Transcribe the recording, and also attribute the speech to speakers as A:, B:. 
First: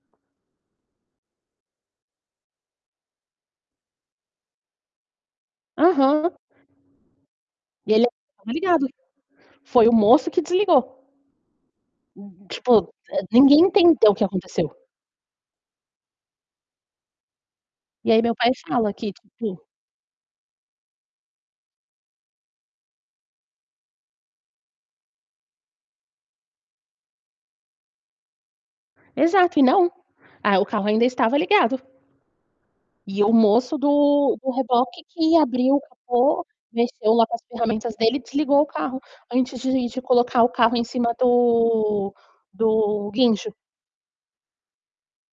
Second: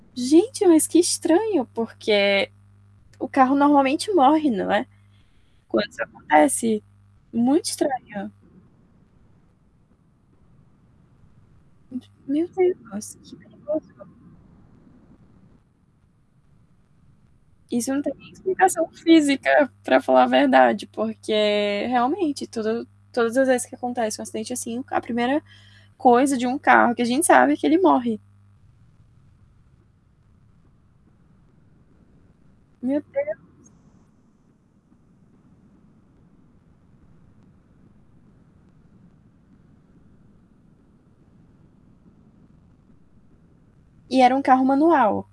A: Gente, mas que estranho. Porque o carro normalmente morre, não é Quando isso
B: Aham.
A: acontece, muito
B: E ele
A: estranho.
B: ainda estava ligado. Foi o moço que desligou.
A: [unintelligible] Meu
B: Tipo, eh,
A: Deus. Que
B: ninguém
A: perigoso.
B: entendeu o que aconteceu.
A: Isso não
B: E
A: tem
B: aí,
A: nem
B: meu pai
A: explicação
B: fala que tipo
A: física, para falar a verdade, porque, realmente, tudo todas as vezes que acontece um acidente assim, a 1º coisa de um carro que a gente sabe é que ele morre.
B: Exato, e não. Ah, o carro ainda estava ligado.
A: Meu
B: E
A: Deus.
B: o moço do do reboque que abriu o capô, mexeu lá com as ferramentas dele e desligou o carro, antes de de colocar o carro em cima do do guincho.
A: E era um carro manual?